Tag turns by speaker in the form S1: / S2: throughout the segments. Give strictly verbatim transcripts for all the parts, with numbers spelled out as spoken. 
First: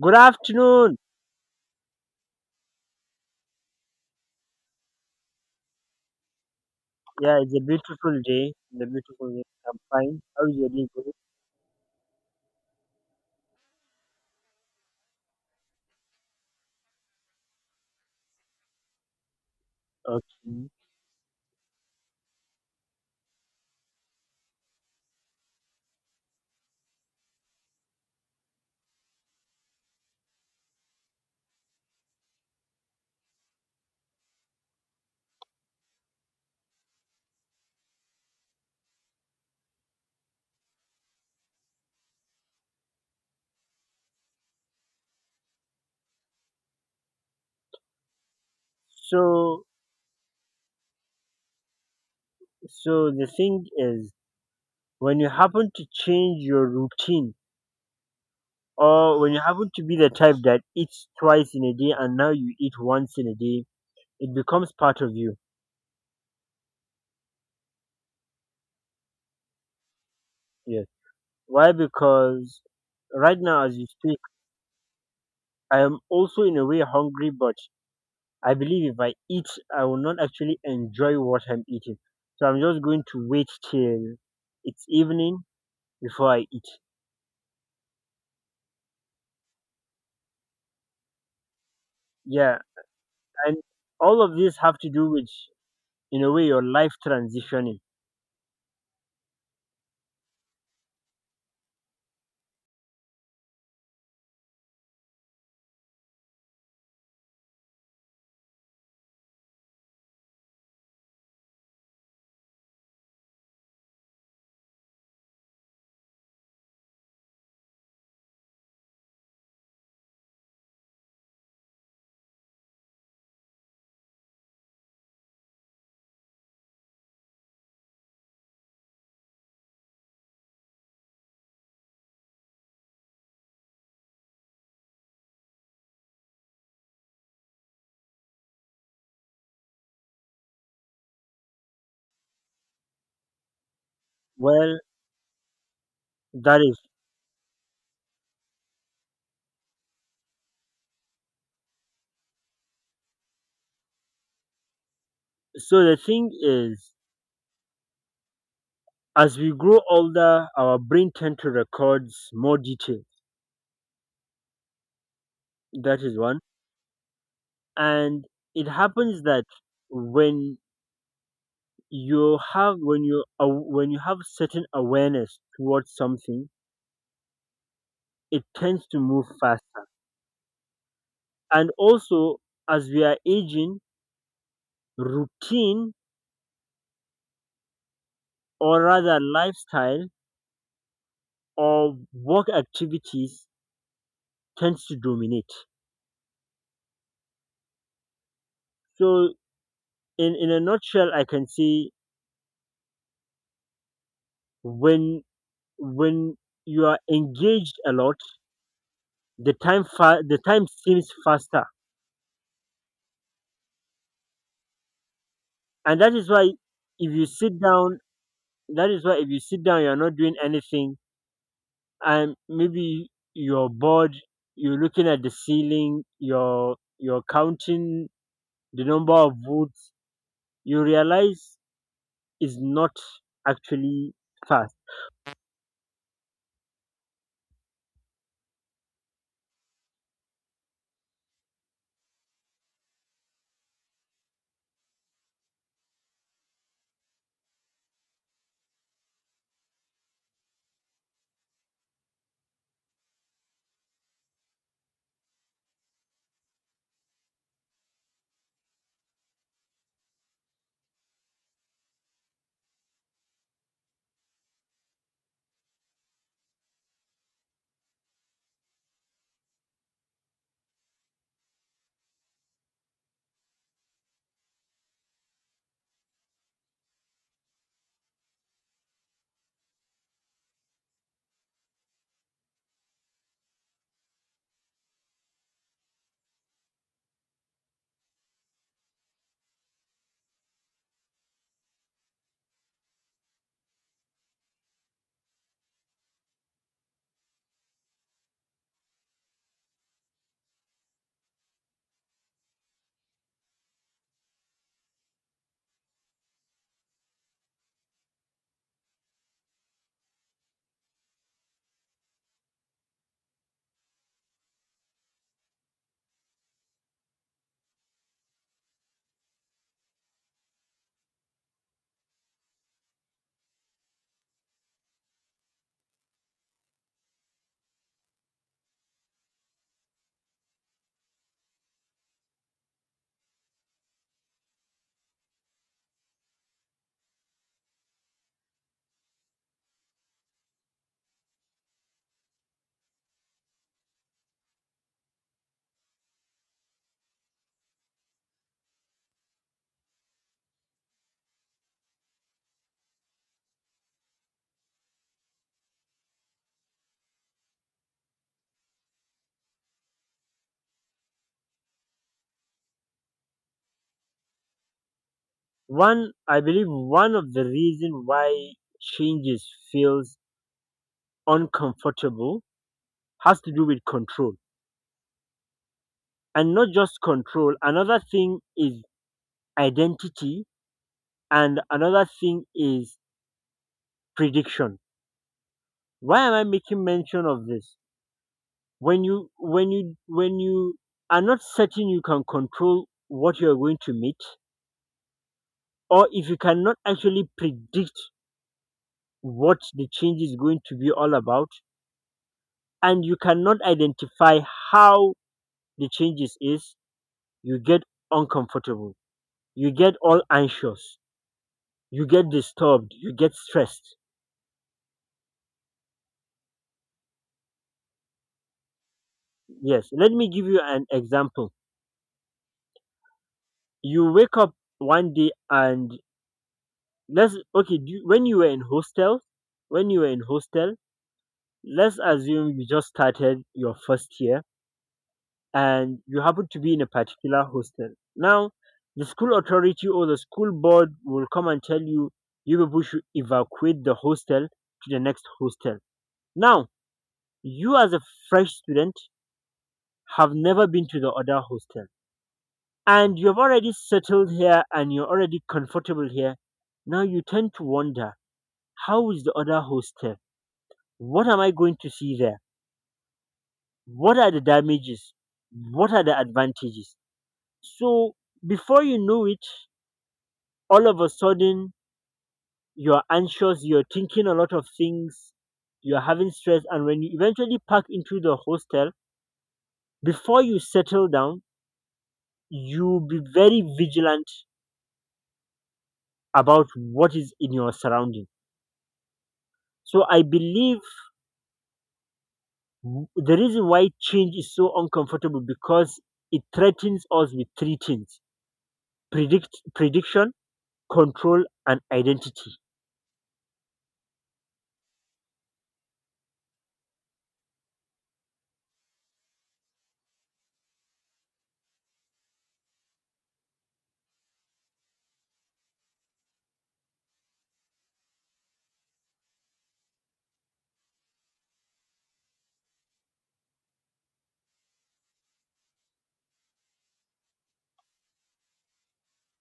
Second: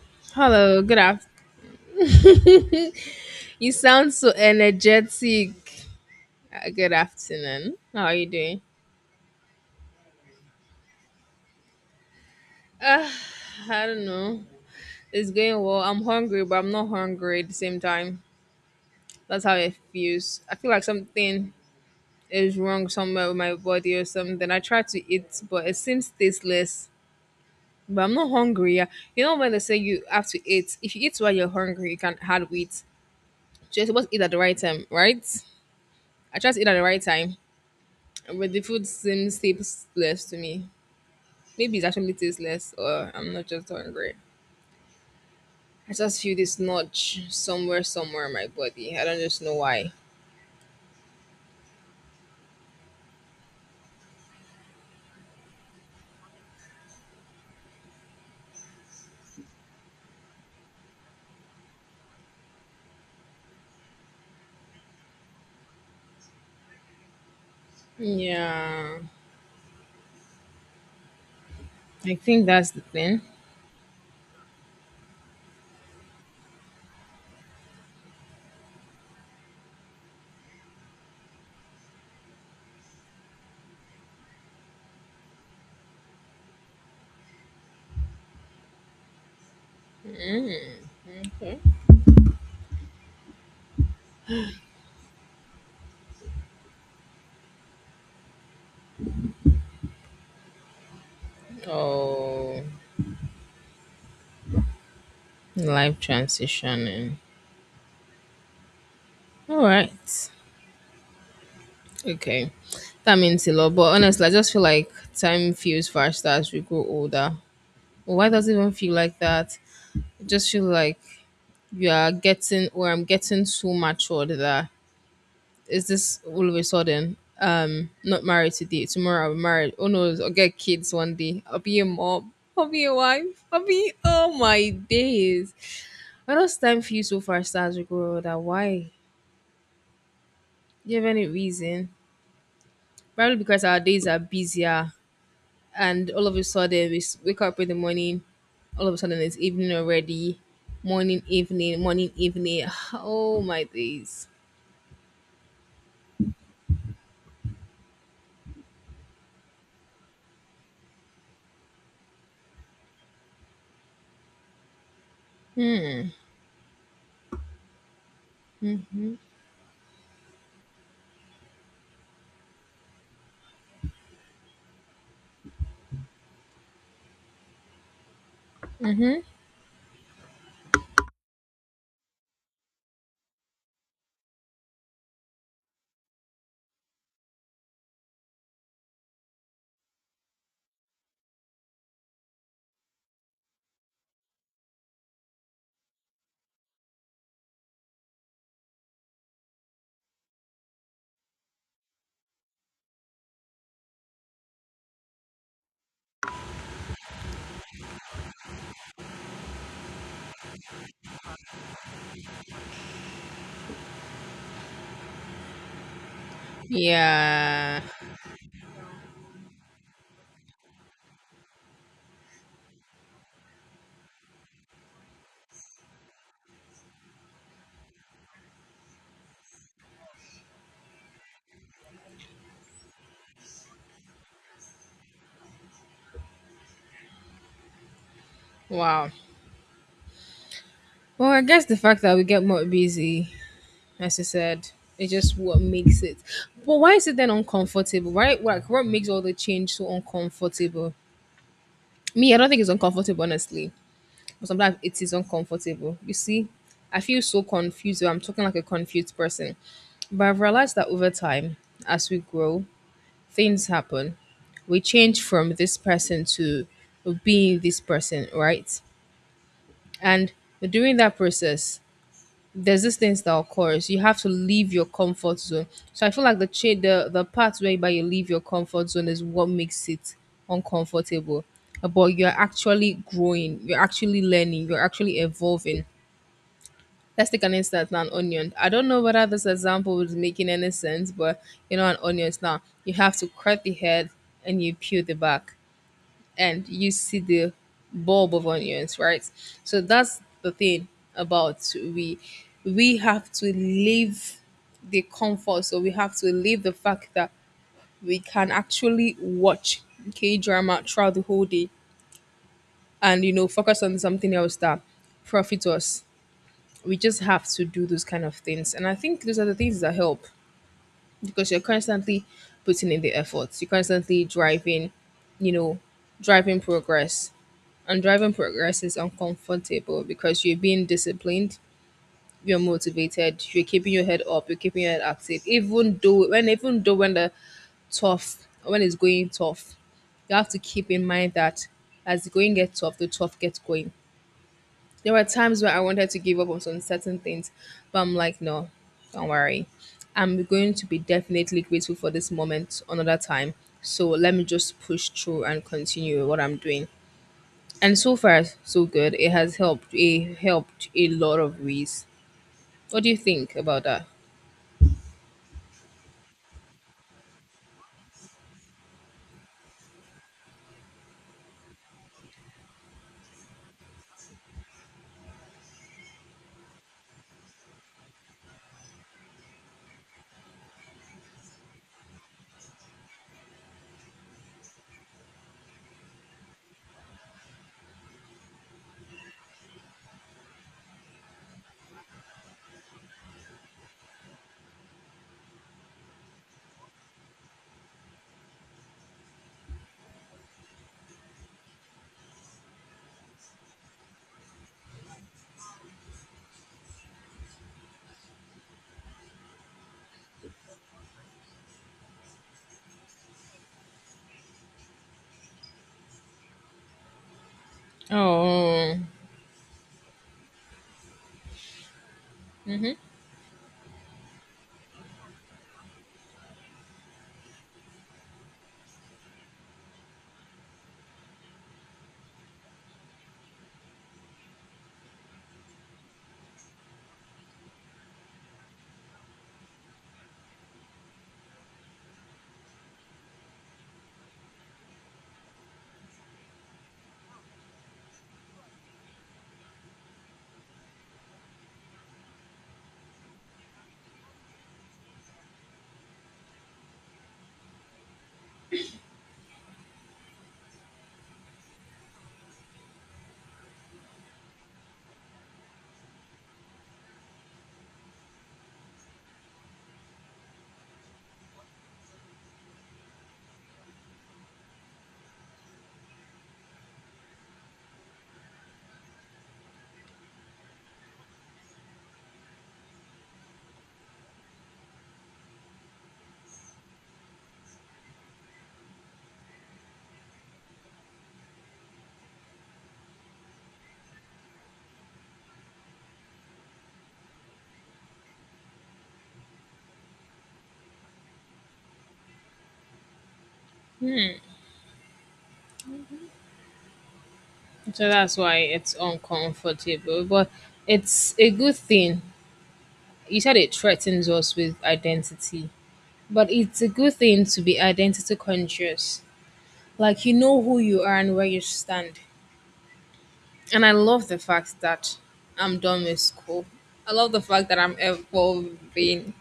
S1: Good
S2: Hello,
S1: afternoon.
S2: good afternoon. You sound so energetic. Uh, Good
S1: Yeah, it's a
S2: afternoon. How are
S1: beautiful
S2: you
S1: day.
S2: doing?
S1: It's a beautiful day. I'm fine. How is your day going?
S2: Uh, I don't know. It's going well. I'm hungry, but I'm not hungry at the same time. That's how it feels. I
S1: Okay.
S2: feel like something is wrong somewhere with my body or something. I try to eat, but it seems tasteless. But I'm not hungry. Yeah. You know when they say you have to eat. If you eat while you're hungry, you can not hardly eat. So you're supposed to eat at the right time, right? I try to eat at the right time, but the food seems tasteless to me. Maybe it's actually tasteless, or I'm not just hungry. I just feel this nudge somewhere, somewhere in my body. I don't just know
S1: So,
S2: why.
S1: so the thing is, when you happen to change your routine, or when you happen to be the type that eats twice in a day and now you eat once in a day, it becomes part of you.
S2: Yeah,
S1: Yes. Why?
S2: I think
S1: Because
S2: that's the thing.
S1: right now, as you speak, I am also in a way hungry, but I believe if I eat, I will not actually enjoy what I'm eating. So I'm just going to wait till it's evening before I eat.
S2: Okay.
S1: Yeah, and all of these have to do with, in a way, your life transitioning.
S2: Oh, life transitioning. All right. Okay. That means a lot. But honestly, I just feel like time feels faster as we grow older. Why does it even feel like that? I just feel like you are getting, or I'm getting so matured that is this all of a sudden? Um, not married today. Tomorrow I'll be married. Oh no, I'll get kids one day. I'll be a mom. I'll be a wife. I'll be oh my days. Why does time feel so fast as we grow older? Why? Do you have any reason? Probably because our days are
S1: Well,
S2: busier, and all of a
S1: that is.
S2: sudden we s- wake up in the morning. All of a sudden it's evening already. Morning, evening, morning, evening. Oh my days.
S1: So the thing is, as we grow older, our brain tend to records more detail. That
S2: Hmm.
S1: is one, and it
S2: Mm-hmm.
S1: happens that when you have when you aw- when you have certain awareness towards something it tends to
S2: Mm-hmm.
S1: move faster. And also, as we are aging, routine or rather lifestyle or work activities tends to dominate. So, in, in a nutshell, I can say when when you are engaged a lot, the time fa- the time seems faster, and that is why if you sit
S2: Yeah.
S1: down, that is why if you sit down, you are not doing anything and maybe you're bored, you're looking at the ceiling, you're you're counting the number of votes. You realize is not actually fast.
S2: Wow. Well, I guess the fact that we get more busy, as you said, it's just what makes it. But why is it then uncomfortable? Right? Like, what makes all the change so uncomfortable? Me, I don't think it's uncomfortable, honestly. But sometimes it is uncomfortable. You see, I feel so confused. I'm talking like a confused person. But I've realized that over time, as we grow, things happen. We change from this person to being this person, right? And during that process, there's these things that occurs. You have to leave your comfort zone. So I feel like the cha- the the part whereby you leave your comfort zone is what makes it uncomfortable. Uh, But you're actually growing, you're actually learning, you're actually evolving. Let's take an instance now, an onion. I don't know whether this example is making any sense, but you know, an onion is now you have to cut the head and you peel the back and you see the bulb of onions, right? So that's the thing about we we have to leave the comfort, so we have to leave the fact that we can actually watch K drama throughout the whole day and you know focus on something else that profits us. We just have to do those kind of things, and I think those are the things that help because you're constantly putting in the efforts, you're constantly driving, you know, driving progress. And driving progress is uncomfortable because you're being disciplined, you're motivated, you're keeping your head up, you're keeping your head active. Even though when even though when the tough when it's going tough, you have to keep in mind that as the going gets tough, the tough gets going. There were times where I wanted to give up on some certain things, but I'm like, no, don't worry. I'm going to be definitely grateful for this moment another time. So let me just push through and continue what I'm doing. And so far, so good. It has helped a helped a lot of ways. What do you think about that?
S1: One, I believe one of the reason why changes feels uncomfortable has to do with control, and not just control, another thing is identity, and another thing is prediction. Why am I making mention of this? When you when you when you are not certain you can control what you are going to meet, or if you cannot actually predict what the change is going to be all about, and you cannot identify how the changes is, you get uncomfortable, you get all anxious, you get disturbed, you get stressed.
S2: Oh,
S1: Yes, let me give you an example.
S2: hmm,
S1: You wake up one day and let's okay do you, when you were in hostel, when you were in hostel let's assume you just started your first year and you happen to be in a particular hostel. Now, the school authority or the school board will come and tell you, you people should evacuate the hostel to the next hostel. Now, you as a fresh student have never been to the other hostel and you've already settled here and you're already comfortable here. Now you tend to wonder, how is the other hostel? What am I going to see there? What are the damages? What are the advantages? So before you know it, all of a sudden you're anxious, you're thinking a lot of things, you're having stress, and when you eventually pack into the hostel, before you settle down, you be very vigilant about what is in your surrounding. So I believe w- the reason why change is so uncomfortable because it threatens us with three things: predict prediction, control, and identity.
S2: so that's why it's uncomfortable, but it's a good thing. You said it threatens us with identity, but it's a good thing to be identity conscious. Like you know who you are and where you stand. And I love the fact that I'm done with school. I love the fact that I'm evolving.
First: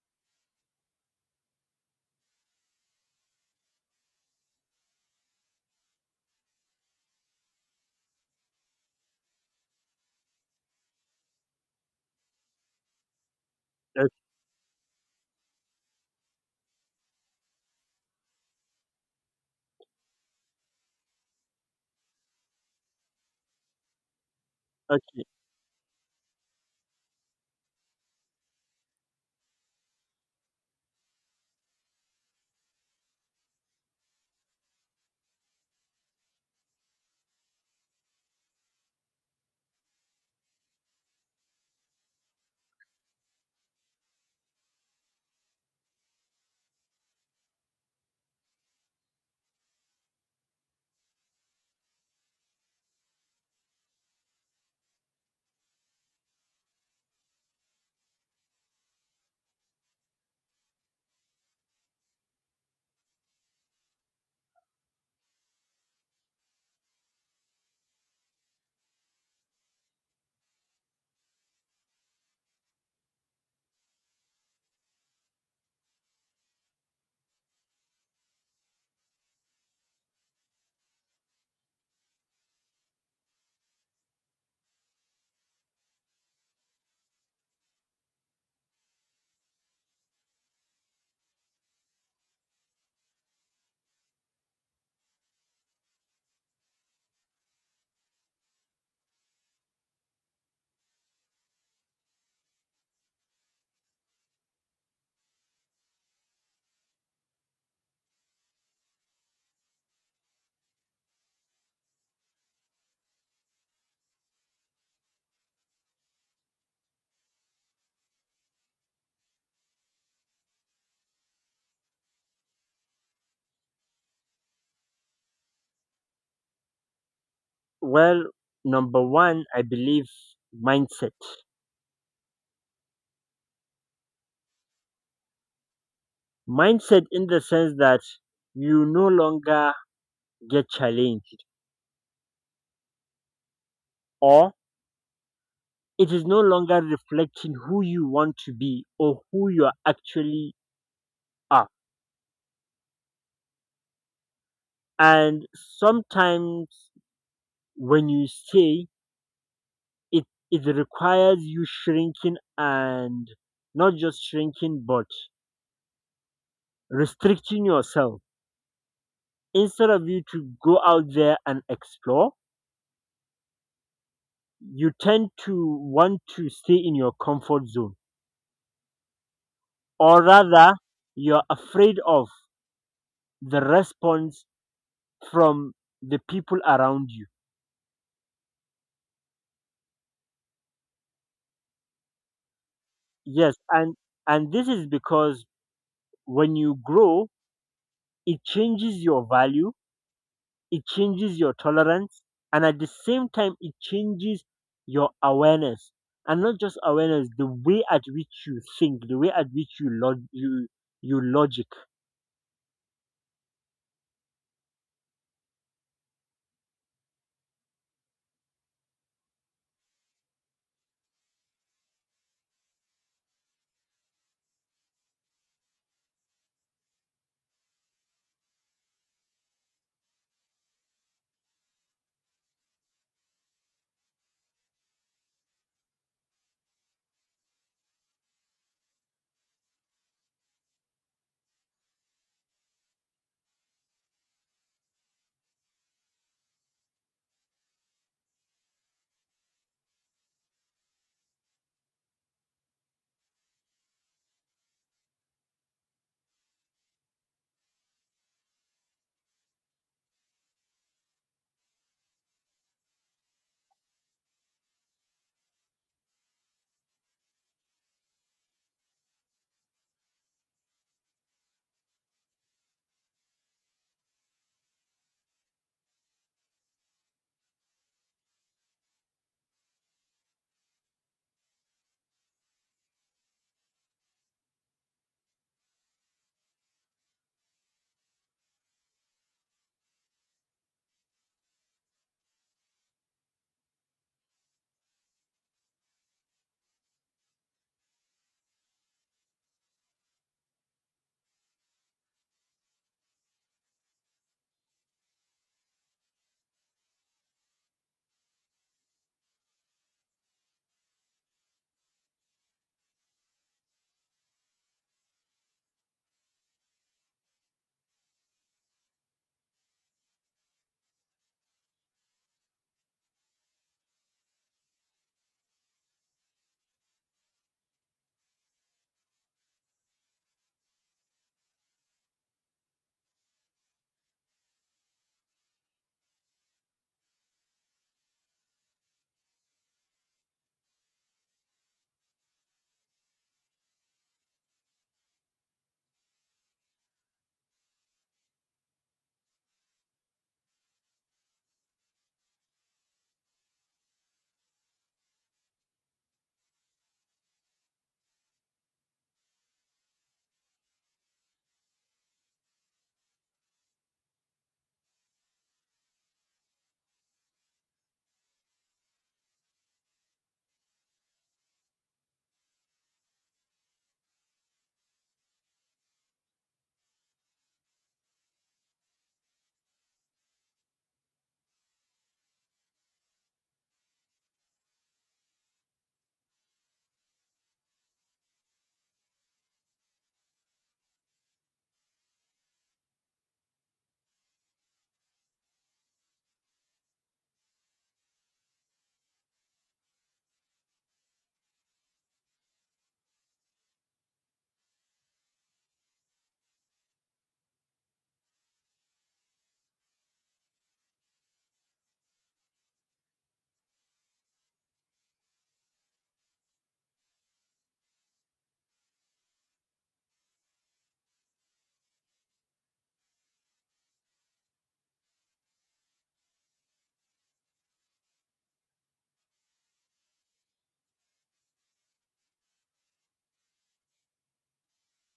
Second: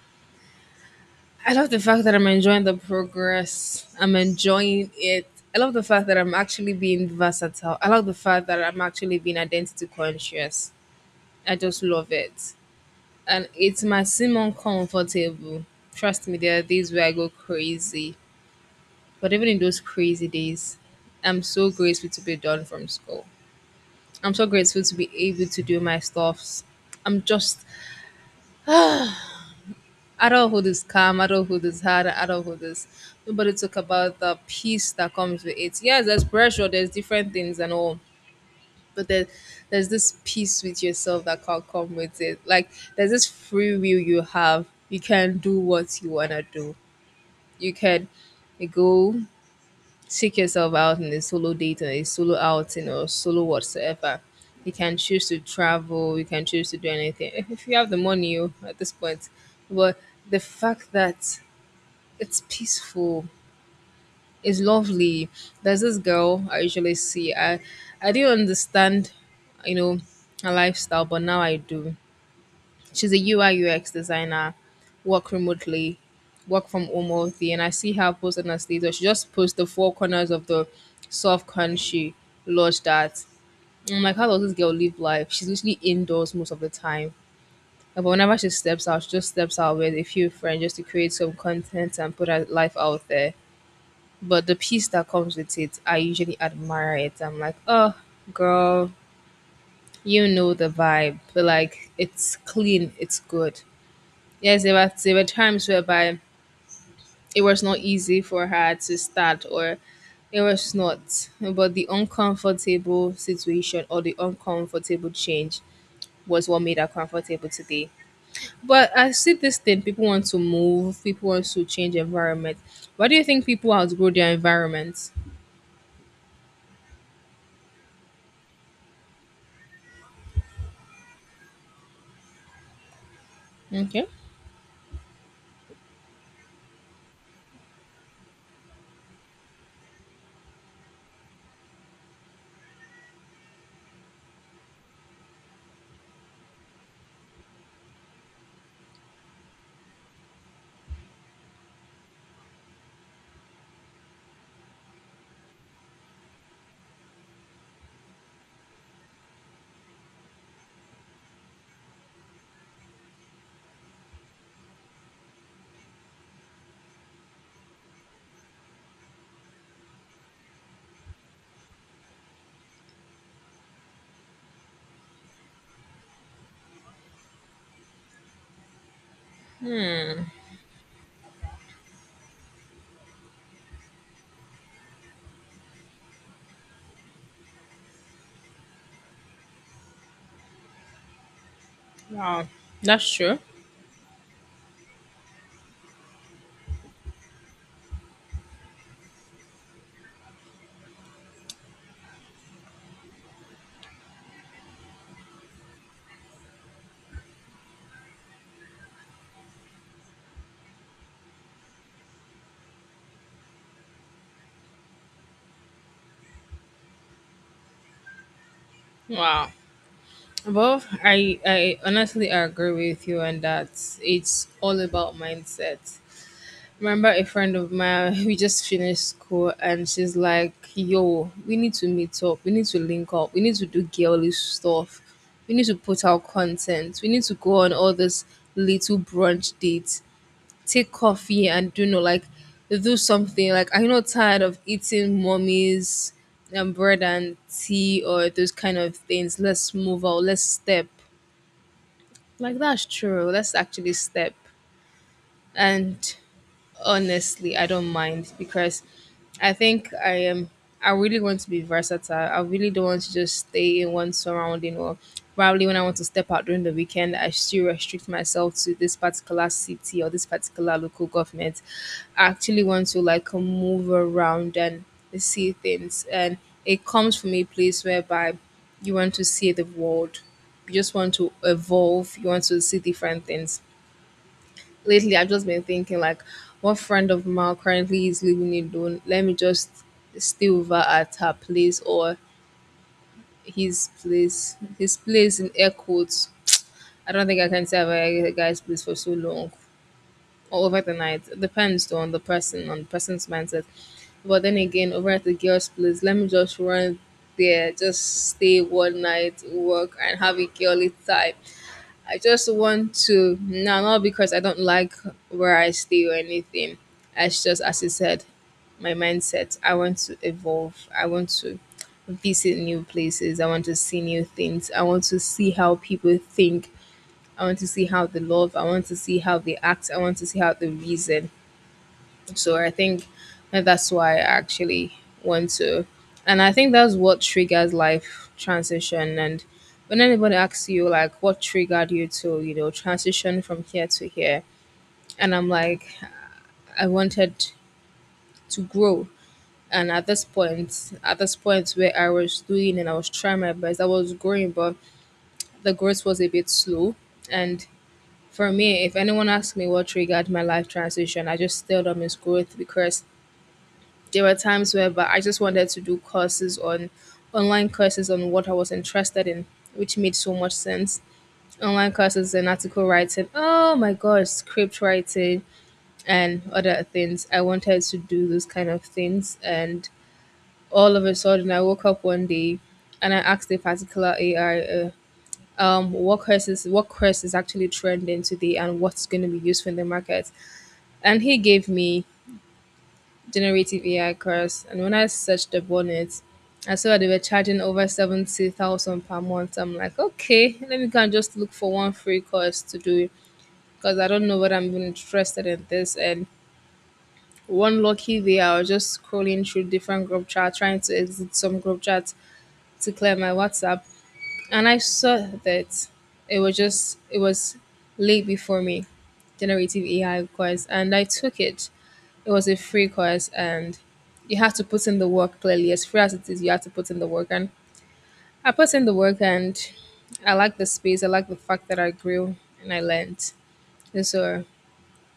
S2: I love the fact that I'm enjoying the progress. I'm enjoying it. I love the fact that I'm actually being versatile. I love the fact that I'm actually being identity conscious. I just love it. And it might seem uncomfortable. Trust me, there are days where I go crazy. But even in those crazy days, I'm so grateful to be done from school. I'm so grateful to be
S1: Okay.
S2: able to do my stuffs. I'm just at all who is calm, I don't know who is hard, I don't know who is nobody talk about the peace that comes with it. Yes, there's pressure, there's different things and all, but there, there's this peace with yourself that can't come with it. Like there's this free will you have. You can do what you wanna do. You can go seek yourself out in a solo date or a solo outing or solo whatsoever. You can choose to travel, you can choose to do anything. If if you have the money oh, at this point. But the fact that it's peaceful. It's lovely. There's this girl I usually see. I I didn't understand, you know, her lifestyle, but now I do. She's a U I U X designer, work remotely, work from home all day, and I see her post on her status. She just posts the four corners of the soft country lodged at. I'm like, how does this girl live life? She's literally indoors most of the time. Yeah, but whenever she steps out, she just steps out with a few friends just to create some content and put her life out there. But the peace that comes with it, I usually admire it. I'm like, oh, girl, you know the vibe. But like, it's clean, it's good. Yes, there were, there were times whereby it was not easy for her to start, or it was not. But the uncomfortable situation or the uncomfortable change was what made her comfortable today. But I see this thing people want to move, people want to change environment. Why do you think people outgrow their environment?
S1: Well, number one, I believe mindset.
S2: Okay.
S1: Mindset in the sense that you no longer get challenged, or it is no longer reflecting who you want to be or who you are actually are. And sometimes when you say it, it requires you shrinking and not just shrinking, but restricting yourself. Instead of you to go out there and explore, you tend to want to stay in your comfort zone, or rather, you're afraid of the response from the people around you.
S2: Wow, that's true.
S1: Yes, and and this is because when you grow, it changes your value, it changes your tolerance, and at the same time, it changes your awareness, and not just awareness, the way at which you think, the way at which you log you you logic.
S2: Wow. Well, I I honestly agree with you on that. It's all about mindset. Remember a friend of mine, we just finished school and she's like, yo, we need to meet up, we need to link up, we need to do girly stuff, we need to put out content, we need to go on all these little brunch dates. Take coffee and do know like do something like I'm not tired of eating mommy's um, bread and tea or those kind of things. Let's move out, let's step, like that's true, let's actually step. And honestly, I don't mind because I think I am I really want to be versatile. I really don't want to just stay in one surrounding, or probably when I want to step out during the weekend I still restrict myself to this particular city or this particular local government. I actually want to like move around and see things. And it comes from a place whereby you want to see the world, you just want to evolve, you want to see different things. Lately I've just been thinking, like, one friend of mine currently is living alone. Let me just stay over at her place or his place. His place in air quotes. I don't think I can stay over at a guy's place for so long. Or over the night. It depends though on the person, on the person's mindset. But then again, over at the girl's place, let me just run there, just stay one night, work and have a girly time. I just want to, no, not because I don't like where I stay or anything. It's just as you said, my mindset. I want to evolve. I want to visit new places. I want to see new things. I want to see how people think. I want to see how they love. I want to see how they act. I want to see how they reason. So I think that's why I actually want to. And I think that's what triggers life transition. And when anybody asks you, like, what triggered you to, you know, transition from here to here? And I'm like, I wanted to grow. And at this point, at this point where I was doing and I was trying my best, I was growing, but the growth was a bit slow. And for me, if anyone asks me what triggered my life transition, I just tell them it's growth because there were times where but I just wanted to do courses on online courses on what I was interested in, which made so much sense. Online courses and article writing, oh my gosh, script writing and other things. I wanted to do those kind of things and all of a sudden I woke up one day and I asked a particular A I uh, um, what courses what course is actually trending today and what's going to be useful in the market. And he gave me generative A I course, and when I searched up on it, I saw that they were charging over seventy thousand per month. I'm like, okay, let me go and just look for one free course to do because I don't know what I'm even interested in this. And one lucky day, I was just scrolling through different group chats, trying to exit some group chats to clear my WhatsApp, and I saw that it was just it was late before me, generative A I course, and I took it. It was a free course, and you have to put in the work clearly. As free as it is, you have to put in the work, and I put in the work, and I like the space. I like the fact that I grew and I learned. And so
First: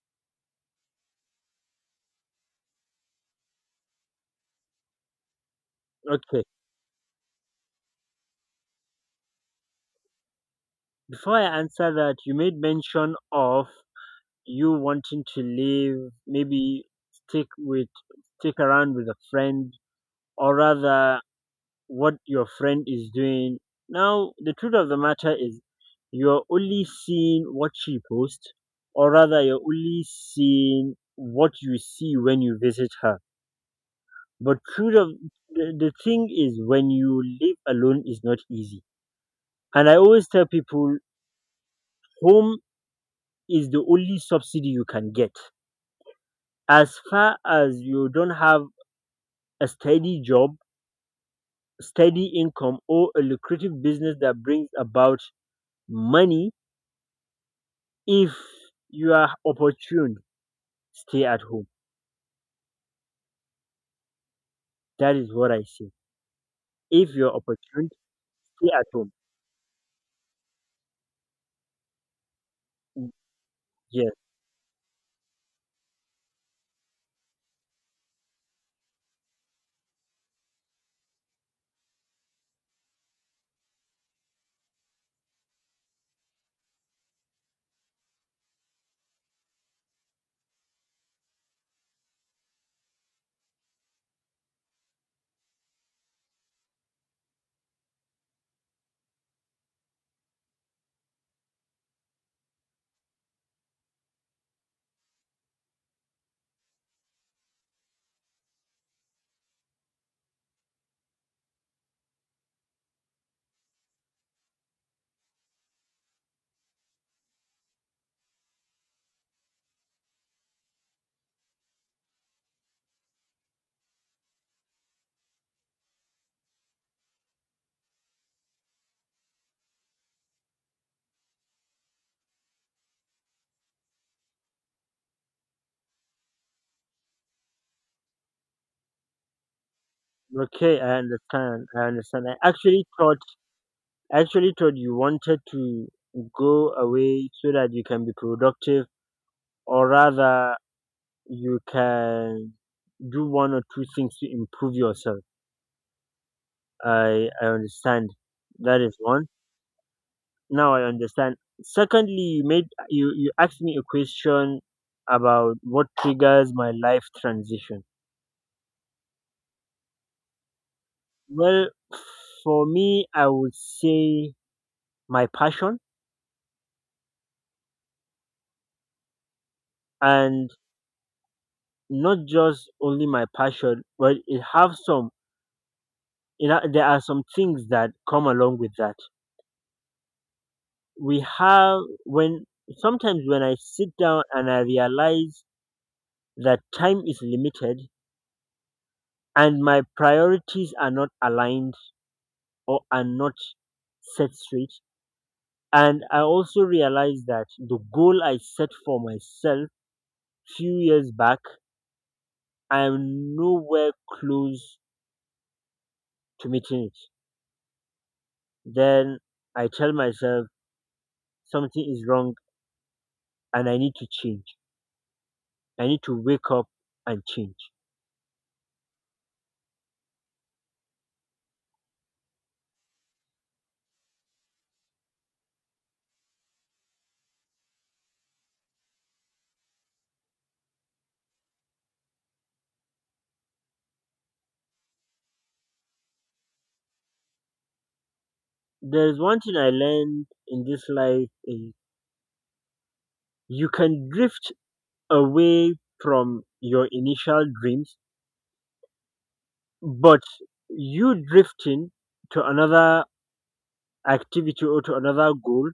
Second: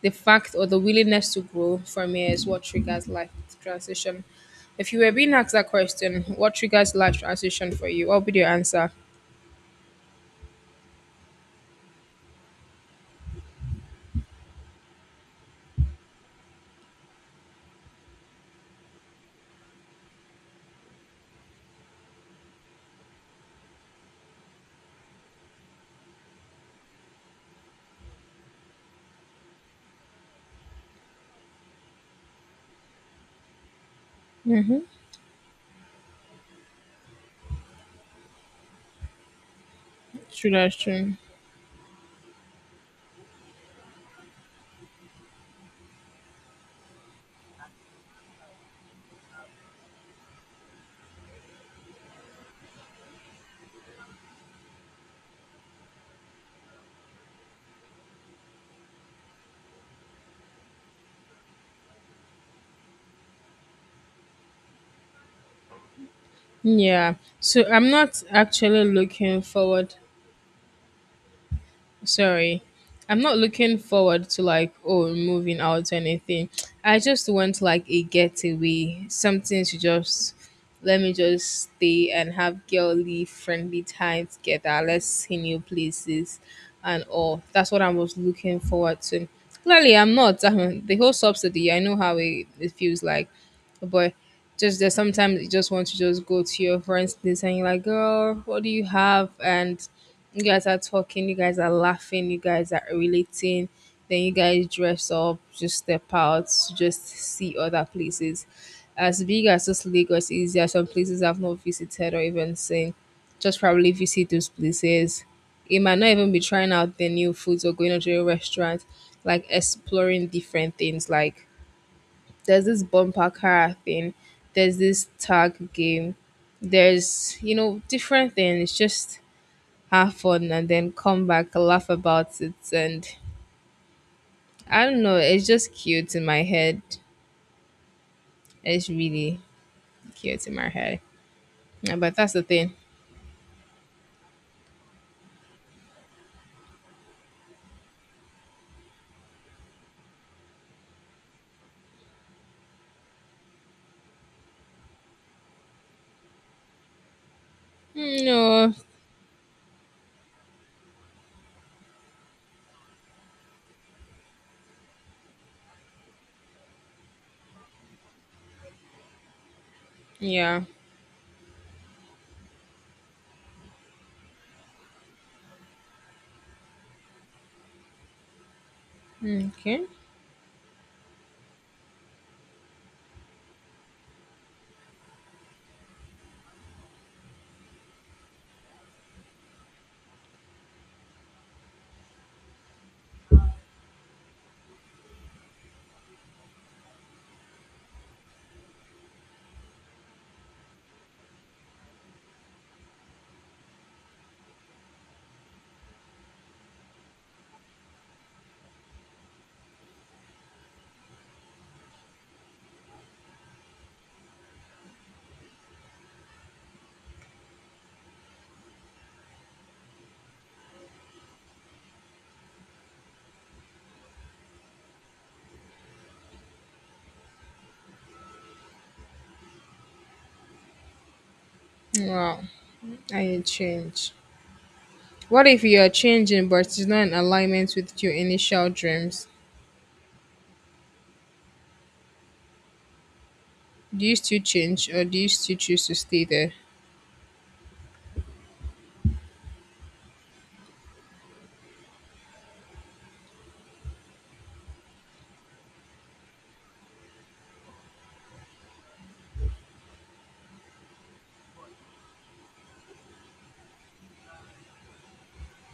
S2: the fact or the willingness to grow from here is what triggers life transition. If you were being asked that question,
S1: Okay.
S2: what triggers life transition for you? What would be your answer?
S1: Before I answer that, you made mention of you wanting to live, maybe stick with, stick around with a friend, or rather, what your friend is doing. Now, the truth of the matter is, you're only seeing what she posts, or rather, you're only seeing what you see when you visit her. But truth of the, the thing is, when you live alone, is not easy. And I always tell
S2: True, that's
S1: people,
S2: true.
S1: home is the only subsidy you can get. As far as you don't have a steady job, steady income, or a lucrative business that brings about money, if you are opportune, stay at home. That is what I say. If
S2: Yeah.
S1: you're
S2: So I'm
S1: opportune,
S2: not
S1: stay
S2: actually
S1: at home.
S2: looking forward, sorry, I'm not looking
S1: Yes.
S2: forward to like, oh, moving out or anything, I just want like a getaway, something to just let me just stay and have girly friendly time together, let's see new places and all, that's what I was looking forward to clearly, I'm not. Um, the whole subsidy, I know how it, it feels like, but just that sometimes you just want to just go to your friend's place and you're like, girl, what do you have? And you guys are talking, you guys are laughing, you guys are relating. Then you guys dress up, just step out, just see other places. As big as just Lagos is, there are some places I've not visited or even seen. Just probably visit those places. It might not even be trying out the new foods or going to a restaurant, like exploring different things. Like there's this bumper car thing, there's this tag game, there's you know different things. Just have fun and then come back, laugh about it, and I don't know, it's just cute in my head. It's really cute in my
S1: Okay, I
S2: head.
S1: understand. I
S2: Yeah, but
S1: understand.
S2: that's the
S1: I
S2: thing.
S1: actually thought I actually thought you wanted to go away so that you can be productive, or rather you can do one or two things to improve yourself. I I understand.
S2: No.
S1: That is one. Now I understand. Secondly, you made you you asked me a question about what triggers my life transition.
S2: Yeah.
S1: Well, for me, I would say my passion,
S2: Okay.
S1: and not just only my passion, but it have some. It, ha- there are some things that come along with that. We have when Sometimes when I sit down and I realize that time is limited and my priorities are not aligned or are not set straight, and I also realize that the goal I set for myself few years back, I am nowhere close to meeting it, then I tell myself something is wrong and I need to change. I need to wake up and change.
S2: Wow. I change. What if you are changing but it's not in alignment with your initial dreams? Do you still change or do you still choose to stay there?
S1: There's one thing I learned in this life is you can drift away from your initial dreams, but you drifting to another activity or to another goal,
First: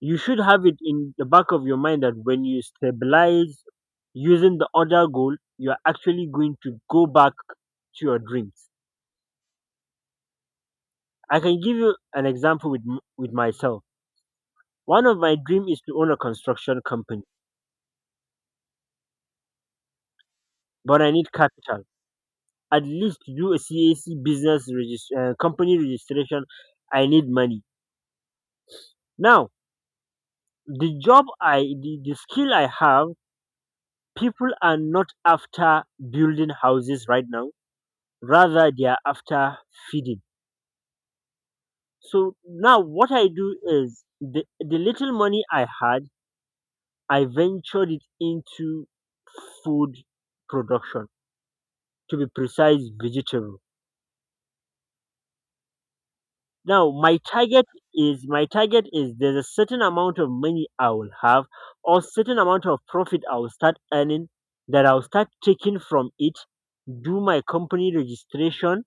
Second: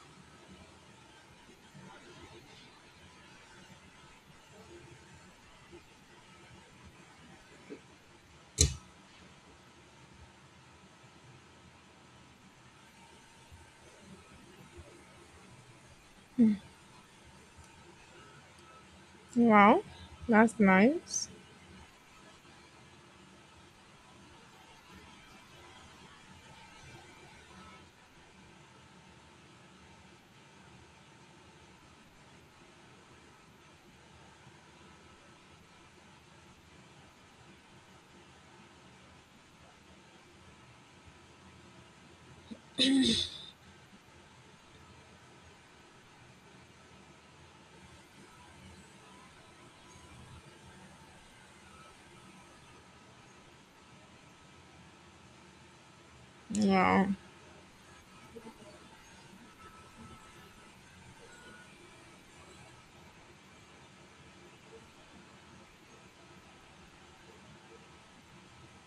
S1: you should have it in the back of your mind that when you stabilize using the other goal, you're actually going to go back to your dreams. I can give you an example with m- with myself. One of my dream is to own a construction company,
S2: Wow, that's
S1: but I
S2: nice.
S1: need capital. At least to do a C A C business regist- uh, company registration, I need money. Now, the job I, the, the skill I have, people are not after building houses right now. Rather, they are after feeding. So now what I do is the, the little money I had, I ventured it into food production, to be precise, vegetable. Now
S2: Wow.
S1: my target is my target is there's a certain amount of money I will have or certain amount of profit I will start earning that I'll start taking from it, do my company registration,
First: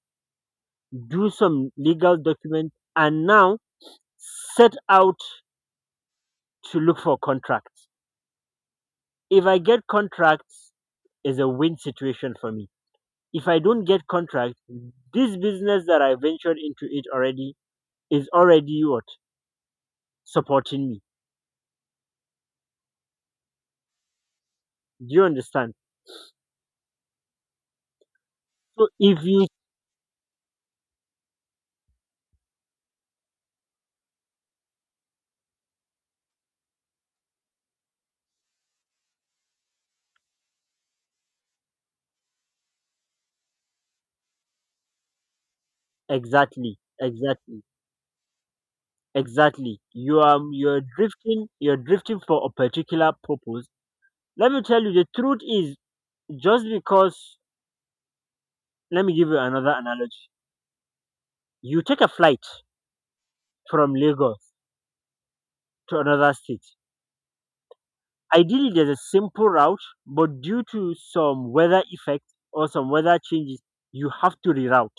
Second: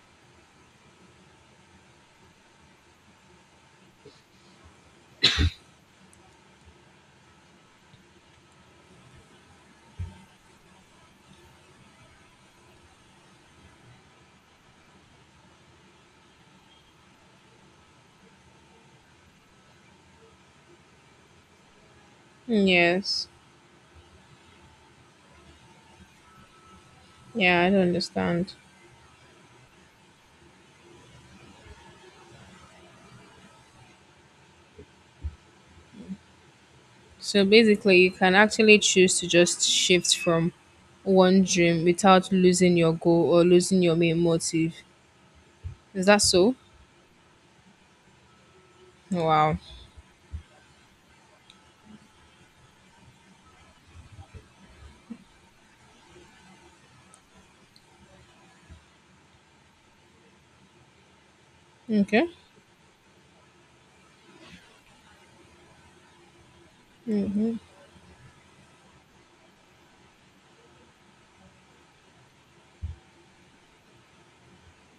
S1: do some legal document, and now set out to look for contracts. If I get contracts, is a win situation for me. If I don't get contracts, this business that I ventured into it already is already what supporting me.
S2: Yes.
S1: Do you understand?
S2: Yeah, I don't understand.
S1: So if you
S2: So basically, you can actually choose to just shift from one dream without losing your goal or losing your main motive. Is that so?
S1: exactly, exactly,
S2: Wow.
S1: exactly, you are you're drifting, you're drifting for a particular purpose. Let me tell you, the truth is just because. Let me give you another analogy. You take a
S2: Okay.
S1: flight from Lagos to another state.
S2: Mm-hmm.
S1: Ideally, there's a simple route, but due to some weather effect or some weather changes, you have to reroute,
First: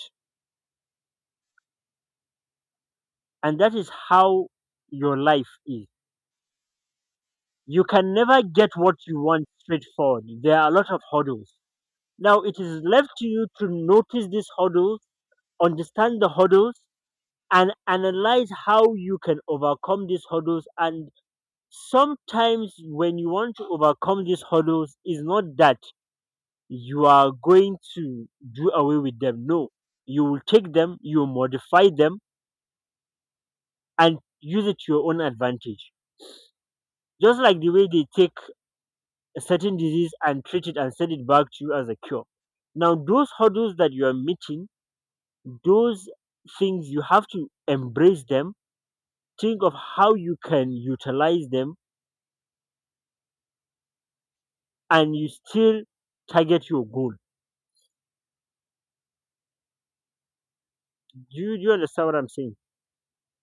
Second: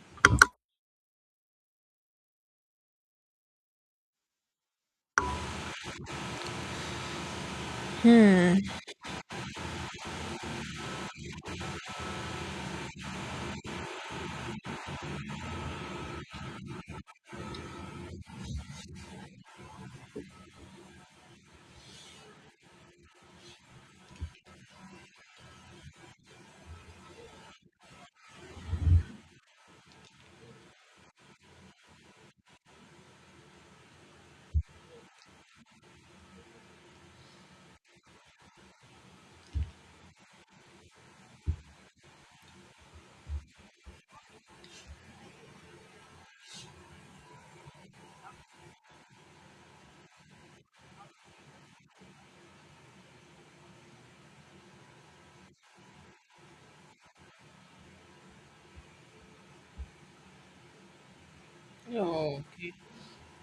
S1: and that is how your life is. You can never get what you want straightforward. There are a lot of hurdles. Now it is left to you to notice these hurdles, understand the hurdles, and analyze how you can overcome these hurdles. And sometimes when you want to overcome these hurdles, it's not that you are going to do away with them. No, you will take them, you will modify them, and use it to your own advantage. Just like the way they take a certain disease and treat it and send it back to you as a cure. Now, those hurdles that you are meeting, those things, you have to embrace them, think of how you can utilize them, and you still target your goal. Do you, do you understand what I'm
S2: Oh,
S1: saying?
S2: okay.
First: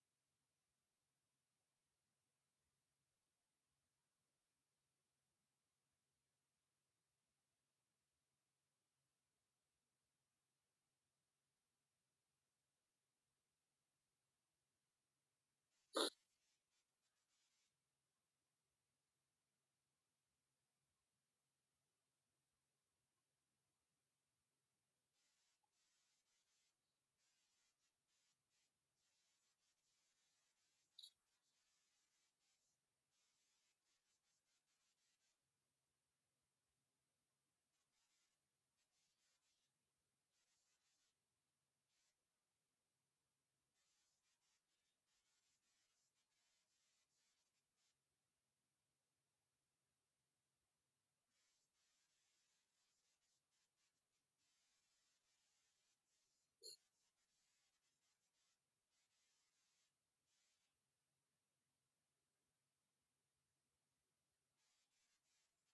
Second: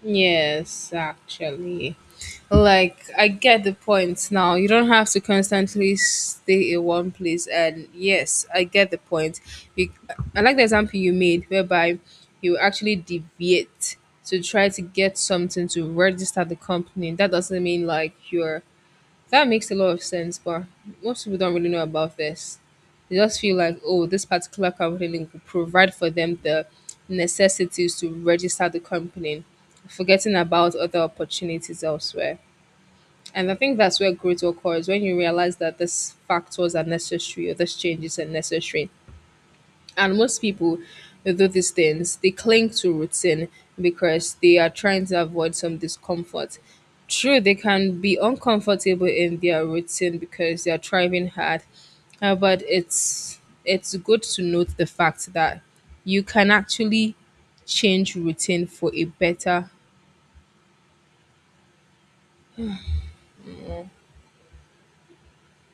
S2: Yes, actually. Like, I get the point now. You don't have to constantly stay in one place. And yes, I get the point. You, I like the example you made whereby you actually deviate to try to get something to register the company. That doesn't mean like you're. That makes a lot of sense, but most people don't really know about this. They just feel like, oh, this particular company will provide for them the necessities to register the company, forgetting about other opportunities elsewhere. And I think that's where growth occurs when you realize that this factors are necessary or this change is necessary. And most people who do these things, they cling to routine because they are trying to avoid some discomfort. True, they can be uncomfortable in their routine because they are trying hard. Uh, but it's it's good to note the fact that you can actually change routine for a better